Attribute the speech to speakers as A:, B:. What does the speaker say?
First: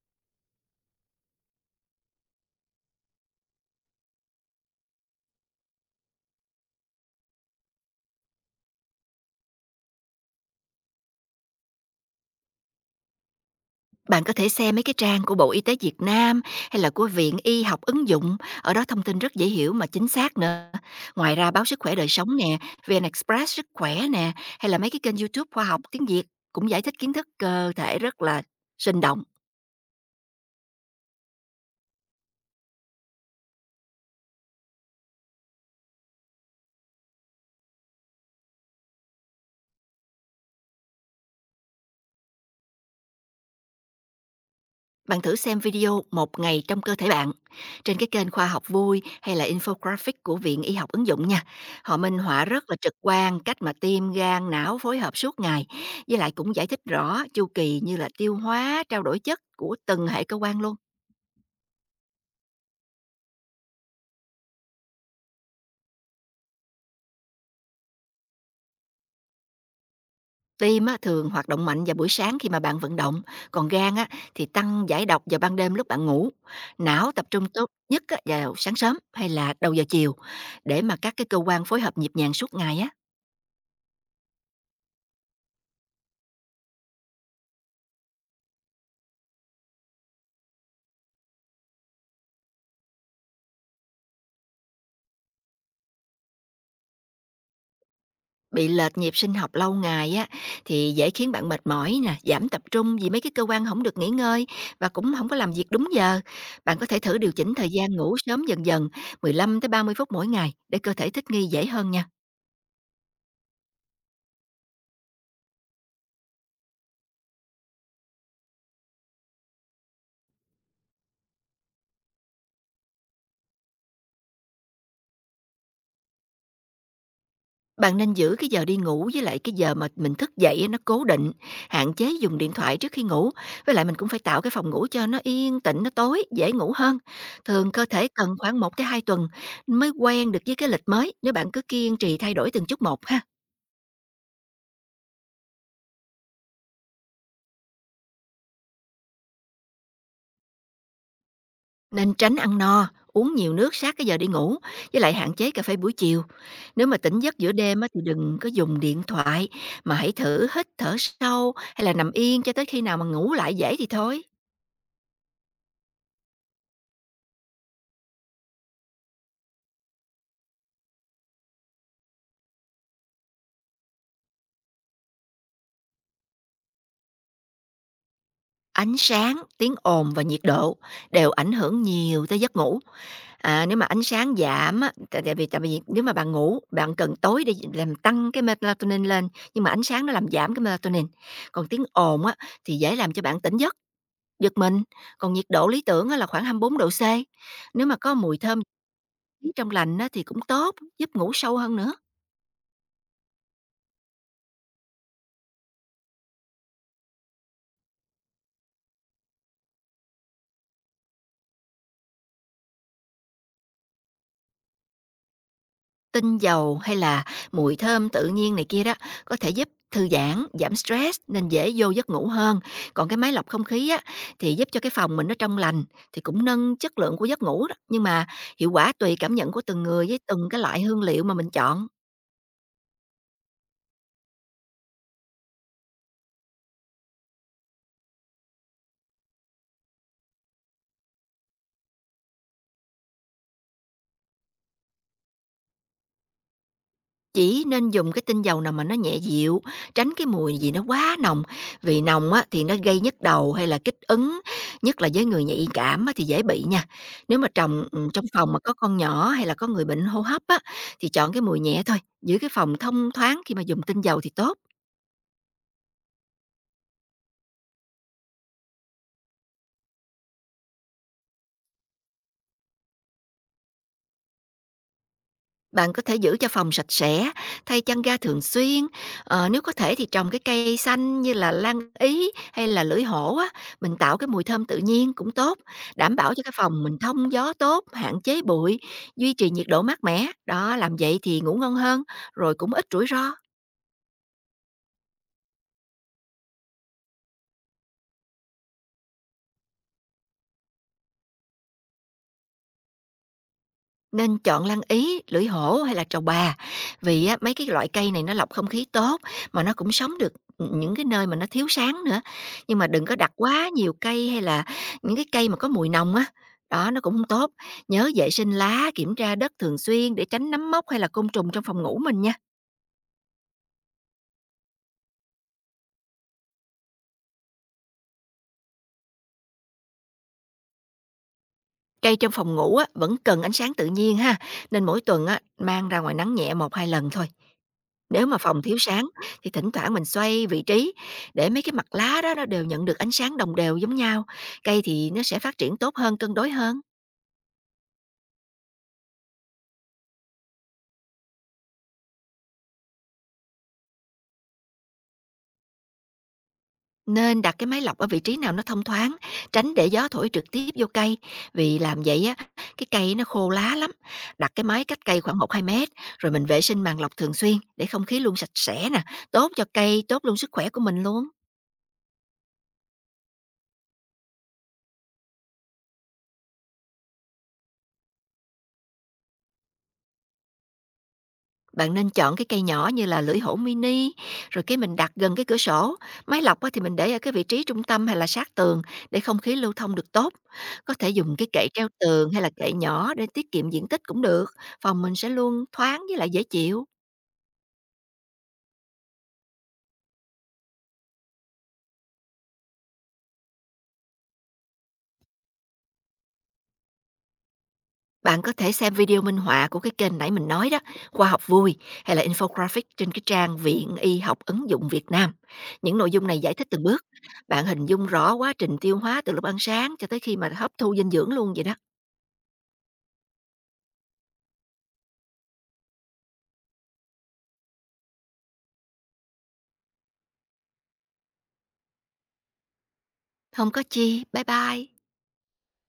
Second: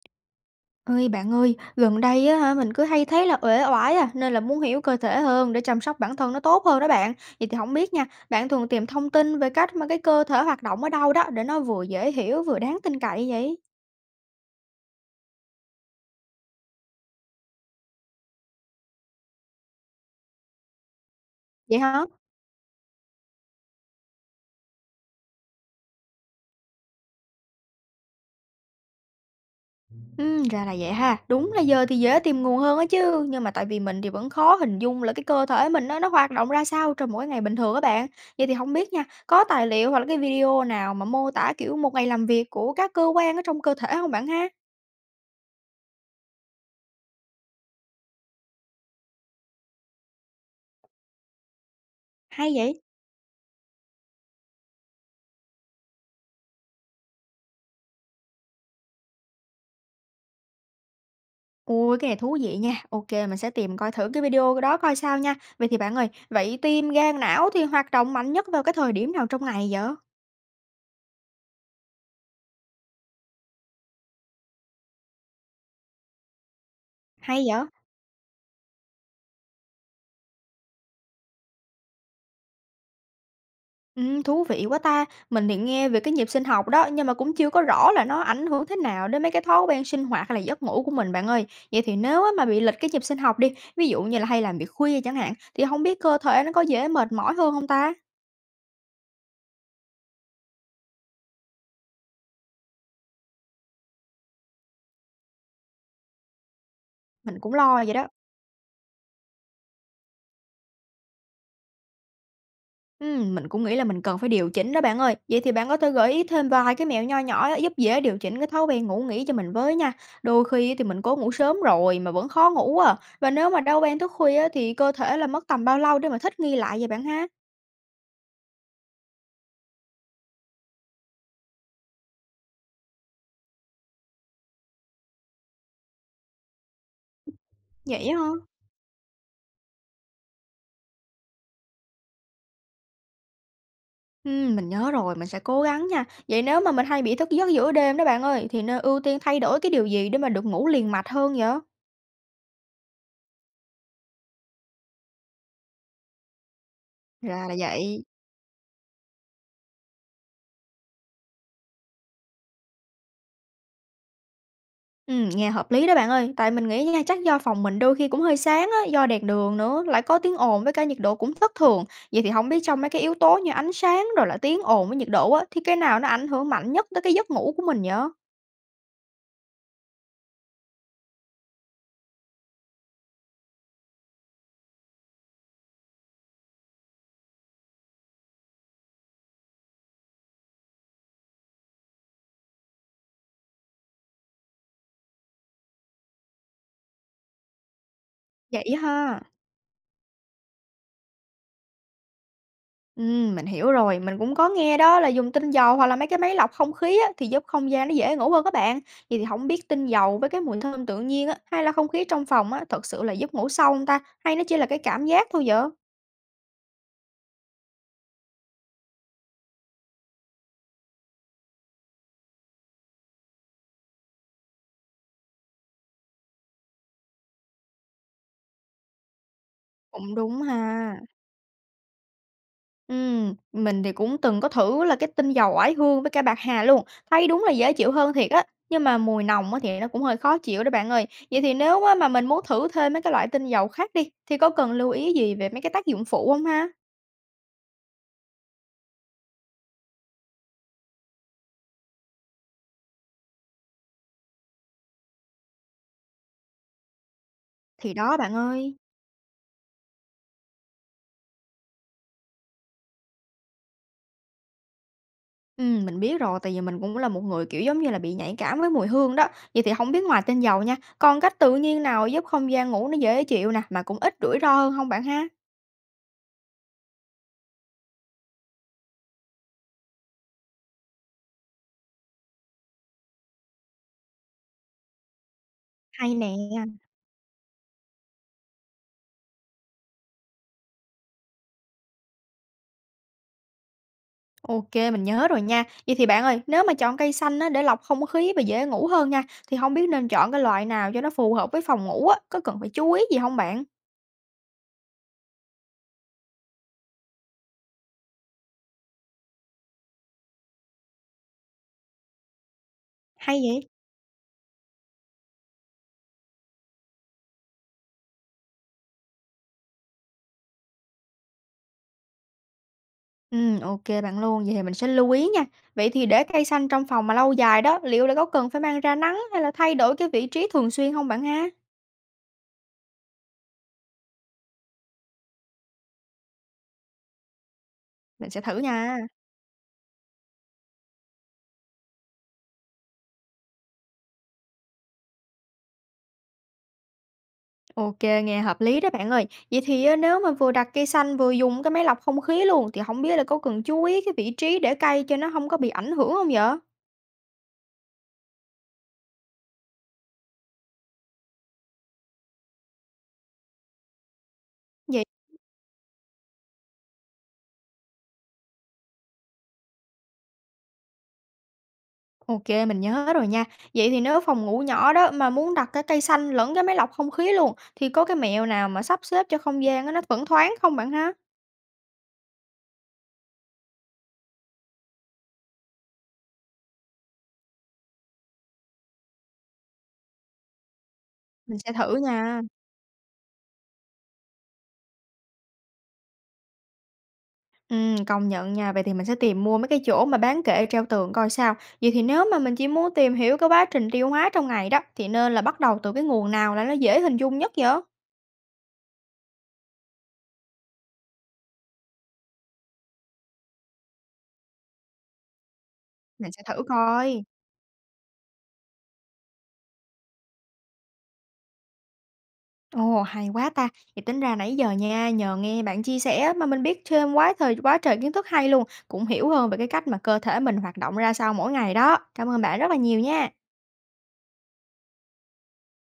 A: Ơi bạn ơi, gần đây á hả mình cứ hay thấy là uể oải à nên là muốn hiểu cơ thể hơn để chăm sóc bản thân nó tốt hơn đó bạn. Vậy thì không biết nha, bạn thường tìm thông tin về cách mà cái cơ thể hoạt động ở đâu đó để nó vừa dễ hiểu vừa đáng tin cậy vậy?
B: Bạn có thể xem mấy cái trang của Bộ Y tế Việt Nam hay là của Viện Y học ứng dụng, ở đó thông tin rất dễ hiểu mà chính xác nữa. Ngoài ra báo
A: Vậy
B: Sức khỏe
A: hả?
B: đời sống nè, VN Express sức khỏe nè, hay là mấy cái kênh YouTube khoa học tiếng Việt cũng giải thích kiến thức cơ thể rất là sinh động.
A: Ừ, ra là vậy ha. Đúng là giờ thì dễ tìm nguồn hơn á chứ. Nhưng mà tại vì mình thì vẫn khó hình dung là cái cơ thể mình nó hoạt động ra sao trong mỗi ngày bình thường các bạn. Vậy thì không biết nha, có tài liệu hoặc là cái video nào mà mô tả kiểu một ngày làm việc của các cơ quan ở trong cơ thể không bạn ha?
B: Bạn thử xem video Một ngày trong cơ thể bạn trên cái kênh Khoa học vui hay là infographic của Viện Y học ứng dụng nha. Họ minh họa
A: Hay
B: rất là
A: vậy?
B: trực quan cách mà tim, gan, não phối hợp suốt ngày. Với lại cũng giải thích rõ chu kỳ như là tiêu hóa, trao đổi chất của từng hệ cơ quan luôn.
A: Ôi, cái này thú vị nha. Ok, mình sẽ tìm coi thử cái video đó coi sao nha. Vậy thì bạn ơi, vậy tim, gan, não thì hoạt động mạnh nhất vào cái thời điểm nào trong ngày vậy?
B: Tim á, thường hoạt động mạnh vào buổi sáng khi mà bạn vận động, còn gan á, thì tăng giải độc vào ban đêm lúc bạn ngủ. Não tập
A: Hay
B: trung
A: vậy?
B: tốt nhất á, vào sáng sớm hay là đầu giờ chiều để mà các cái cơ quan phối hợp nhịp nhàng suốt ngày á.
A: Thú vị quá ta. Mình thì nghe về cái nhịp sinh học đó, nhưng mà cũng chưa có rõ là nó ảnh hưởng thế nào đến mấy cái thói quen sinh hoạt hay là giấc ngủ của mình bạn ơi. Vậy thì nếu á mà bị lệch cái nhịp sinh học đi, ví dụ như là hay làm việc khuya chẳng hạn, thì không biết cơ thể nó có dễ mệt mỏi hơn không ta?
B: Bị lệch nhịp sinh học lâu ngày á thì dễ khiến bạn mệt mỏi nè, giảm tập trung vì mấy cái cơ quan không được nghỉ ngơi và cũng không có làm việc đúng giờ. Bạn có thể thử điều
A: Mình cũng
B: chỉnh thời
A: lo vậy
B: gian
A: đó.
B: ngủ sớm dần dần, 15 tới 30 phút mỗi ngày để cơ thể thích nghi dễ hơn nha.
A: Mình cũng nghĩ là mình cần phải điều chỉnh đó bạn ơi. Vậy thì bạn có thể gợi ý thêm vài cái mẹo nho nhỏ giúp dễ điều chỉnh cái thói quen ngủ nghỉ cho mình với nha. Đôi khi thì mình cố ngủ sớm rồi mà vẫn khó ngủ à. Và nếu mà đau ban thức khuya á, thì cơ thể là mất tầm bao lâu để mà thích nghi lại vậy bạn ha?
B: Bạn nên giữ cái giờ đi ngủ với lại cái giờ mà mình thức dậy á, nó cố định, hạn chế dùng điện thoại trước khi ngủ. Với lại mình cũng phải tạo cái phòng ngủ cho nó yên tĩnh, nó tối, dễ ngủ hơn. Thường cơ
A: Vậy
B: thể
A: á hả?
B: cần khoảng một tới 2 tuần mới quen được với cái lịch mới, nếu bạn cứ kiên trì thay đổi từng chút một ha.
A: Mình nhớ rồi, mình sẽ cố gắng nha. Vậy nếu mà mình hay bị thức giấc giữa đêm đó bạn ơi, thì nên ưu tiên thay đổi cái điều gì để mà được ngủ liền mạch hơn vậy?
B: Nên tránh ăn no, uống nhiều nước sát cái giờ đi ngủ, với lại hạn chế cà phê buổi chiều. Nếu mà tỉnh giấc
A: Ra
B: giữa
A: là
B: đêm á, thì
A: vậy.
B: đừng có dùng điện thoại, mà hãy thử hít thở sâu hay là nằm yên cho tới khi nào mà ngủ lại dễ thì thôi.
A: Nghe hợp lý đó bạn ơi, tại mình nghĩ nha, chắc do phòng mình đôi khi cũng hơi sáng á, do đèn đường nữa, lại có tiếng ồn với cả nhiệt độ cũng thất thường. Vậy thì không biết trong mấy cái yếu tố như ánh sáng rồi là tiếng ồn với nhiệt độ á, thì cái nào nó ảnh hưởng mạnh nhất tới cái giấc ngủ của mình nhở?
B: Ánh sáng, tiếng ồn và nhiệt độ đều ảnh hưởng nhiều tới giấc ngủ. À, nếu mà ánh sáng giảm, á, tại tại vì nếu mà bạn ngủ, bạn cần tối để làm tăng cái melatonin lên, nhưng mà ánh sáng nó làm giảm cái melatonin. Còn tiếng ồn á, thì dễ làm cho bạn tỉnh giấc. Giật mình, còn nhiệt độ lý tưởng á là khoảng 24°C. Nếu mà có mùi thơm
A: Vậy ha.
B: trong lành á thì cũng tốt, giúp ngủ sâu hơn nữa.
A: Mình hiểu rồi, mình cũng có nghe đó là dùng tinh dầu hoặc là mấy cái máy lọc không khí á, thì giúp không gian nó dễ ngủ hơn các bạn. Vậy thì không biết tinh dầu với cái mùi thơm tự nhiên á, hay là không khí trong phòng á, thật sự là giúp ngủ sâu không ta? Hay nó chỉ là cái cảm giác thôi vậy?
B: Tinh dầu hay là mùi thơm tự nhiên này kia đó, có thể giúp thư giãn, giảm stress nên dễ vô giấc ngủ hơn. Còn cái máy lọc không khí á thì giúp cho cái phòng mình nó trong lành thì cũng nâng chất lượng của giấc ngủ đó, nhưng mà hiệu quả tùy cảm nhận của từng người
A: Cũng
B: với
A: đúng
B: từng cái loại
A: ha.
B: hương liệu mà mình chọn.
A: Mình thì cũng từng có thử là cái tinh dầu oải hương với cả bạc hà luôn, thấy đúng là dễ chịu hơn thiệt á, nhưng mà mùi nồng á thì nó cũng hơi khó chịu đó bạn ơi. Vậy thì nếu á mà mình muốn thử thêm mấy cái loại tinh dầu khác đi, thì có cần lưu ý gì về mấy cái tác dụng phụ không ha?
B: Chỉ nên dùng cái tinh dầu nào mà nó nhẹ dịu, tránh cái mùi gì nó quá nồng, vì nồng á thì nó gây nhức đầu hay là kích ứng, nhất là với người nhạy cảm á thì dễ bị nha. Nếu mà trồng,
A: Thì đó
B: trong
A: bạn
B: phòng mà có
A: ơi.
B: con nhỏ hay là có người bệnh hô hấp á, thì chọn cái mùi nhẹ thôi, giữ cái phòng thông thoáng khi mà dùng tinh dầu thì tốt.
A: Mình biết rồi, tại vì mình cũng là một người, kiểu, giống như là bị nhạy cảm với mùi hương đó. Vậy thì không biết ngoài tinh dầu nha, còn cách tự nhiên nào giúp không gian ngủ nó dễ chịu nè, mà cũng ít rủi ro hơn không bạn ha?
B: Bạn có thể giữ cho phòng sạch sẽ, thay chăn ga thường xuyên, nếu có thể thì trồng cái cây xanh như là lan ý hay là lưỡi hổ á, mình tạo cái mùi thơm tự nhiên cũng tốt,
A: Hay
B: đảm bảo
A: nè.
B: cho cái phòng mình thông gió tốt, hạn chế bụi, duy trì nhiệt độ mát mẻ, đó làm vậy thì ngủ ngon hơn, rồi cũng ít rủi ro.
A: Ok, mình nhớ rồi nha. Vậy thì bạn ơi, nếu mà chọn cây xanh á, để lọc không khí và dễ ngủ hơn nha, thì không biết nên chọn cái loại nào cho nó phù hợp với phòng ngủ á, có cần phải chú ý gì không bạn?
B: Nên chọn lăng Ý, lưỡi hổ hay là trầu bà, vì á mấy cái loại cây này nó lọc không khí tốt, mà nó cũng sống được, những cái nơi mà nó thiếu sáng nữa. Nhưng mà đừng có đặt
A: Hay vậy?
B: quá nhiều cây hay là những cái cây mà có mùi nồng á, đó, nó cũng không tốt. Nhớ vệ sinh lá, kiểm tra đất thường xuyên để tránh nấm mốc hay là côn trùng trong phòng ngủ mình nha.
A: Ô bạn luôn, vậy thì mình sẽ lưu ý nha. Vậy thì để cây xanh trong phòng mà lâu dài đó, liệu là có cần phải mang ra nắng hay là thay đổi cái vị trí thường xuyên không bạn ha?
B: Cây trong phòng ngủ á vẫn cần ánh sáng tự nhiên ha, nên mỗi tuần á mang ra ngoài nắng nhẹ một hai lần thôi. Nếu
A: Mình
B: mà
A: sẽ thử
B: phòng thiếu
A: nha.
B: sáng thì thỉnh thoảng mình xoay vị trí để mấy cái mặt lá đó nó đều nhận được ánh sáng đồng đều giống nhau, cây thì nó sẽ phát triển tốt hơn, cân đối hơn.
A: Ok, nghe hợp lý đó bạn ơi. Vậy thì á, nếu mà vừa đặt cây xanh vừa dùng cái máy lọc không khí luôn, thì không biết là có cần chú ý cái vị trí để cây cho nó không có bị ảnh hưởng không hông vậy?
B: Nên đặt cái máy lọc ở vị trí nào nó thông thoáng, tránh để gió thổi trực tiếp vô cây, vì làm vậy á cái cây nó khô lá lắm. Đặt cái máy cách cây khoảng 1 2 mét, rồi mình vệ sinh màng lọc thường xuyên để không khí luôn sạch sẽ nè, tốt cho cây, tốt luôn sức khỏe của mình luôn.
A: OK, mình nhớ rồi nha. Vậy thì nếu phòng ngủ nhỏ đó mà muốn đặt cái cây xanh lẫn cái máy lọc không khí luôn, thì có cái mẹo nào mà sắp xếp cho không gian á nó vẫn thoáng không bạn ha?
B: Bạn nên chọn cái cây nhỏ như là lưỡi hổ mini, rồi cái mình đặt gần cái cửa sổ. Máy lọc á, thì mình để ở cái vị trí trung tâm hay là sát tường để không khí lưu thông được tốt. Có thể dùng cái
A: Mình
B: kệ
A: sẽ
B: treo
A: thử
B: tường
A: nha.
B: hay là kệ nhỏ để tiết kiệm diện tích cũng được. Phòng mình sẽ luôn thoáng với lại dễ chịu.
A: Công nhận nha. Vậy thì mình sẽ tìm mua mấy cái chỗ mà bán kệ treo tường coi sao. Vậy thì nếu mà mình chỉ muốn tìm hiểu cái quá trình tiêu hóa trong ngày đó, thì nên là bắt đầu từ cái nguồn nào là nó dễ hình dung nhất vậy?
B: Bạn có thể xem video minh họa của cái kênh nãy mình nói đó, khoa học vui hay là infographic trên cái trang Viện Y học ứng dụng Việt Nam. Những nội dung
A: Mình
B: này
A: sẽ
B: giải
A: thử
B: thích từng bước.
A: coi.
B: Bạn hình dung rõ quá trình tiêu hóa từ lúc ăn sáng cho tới khi mà hấp thu dinh dưỡng luôn vậy đó.
A: Ồ, hay quá ta! Thì tính ra nãy giờ nha, nhờ nghe bạn chia sẻ á, mà mình biết thêm quá thời quá trời kiến thức hay luôn, cũng hiểu hơn về cái cách mà cơ thể mình hoạt động ra sao mỗi ngày đó. Cảm ơn bạn rất là nhiều nha!
B: Không có chi. Bye bye.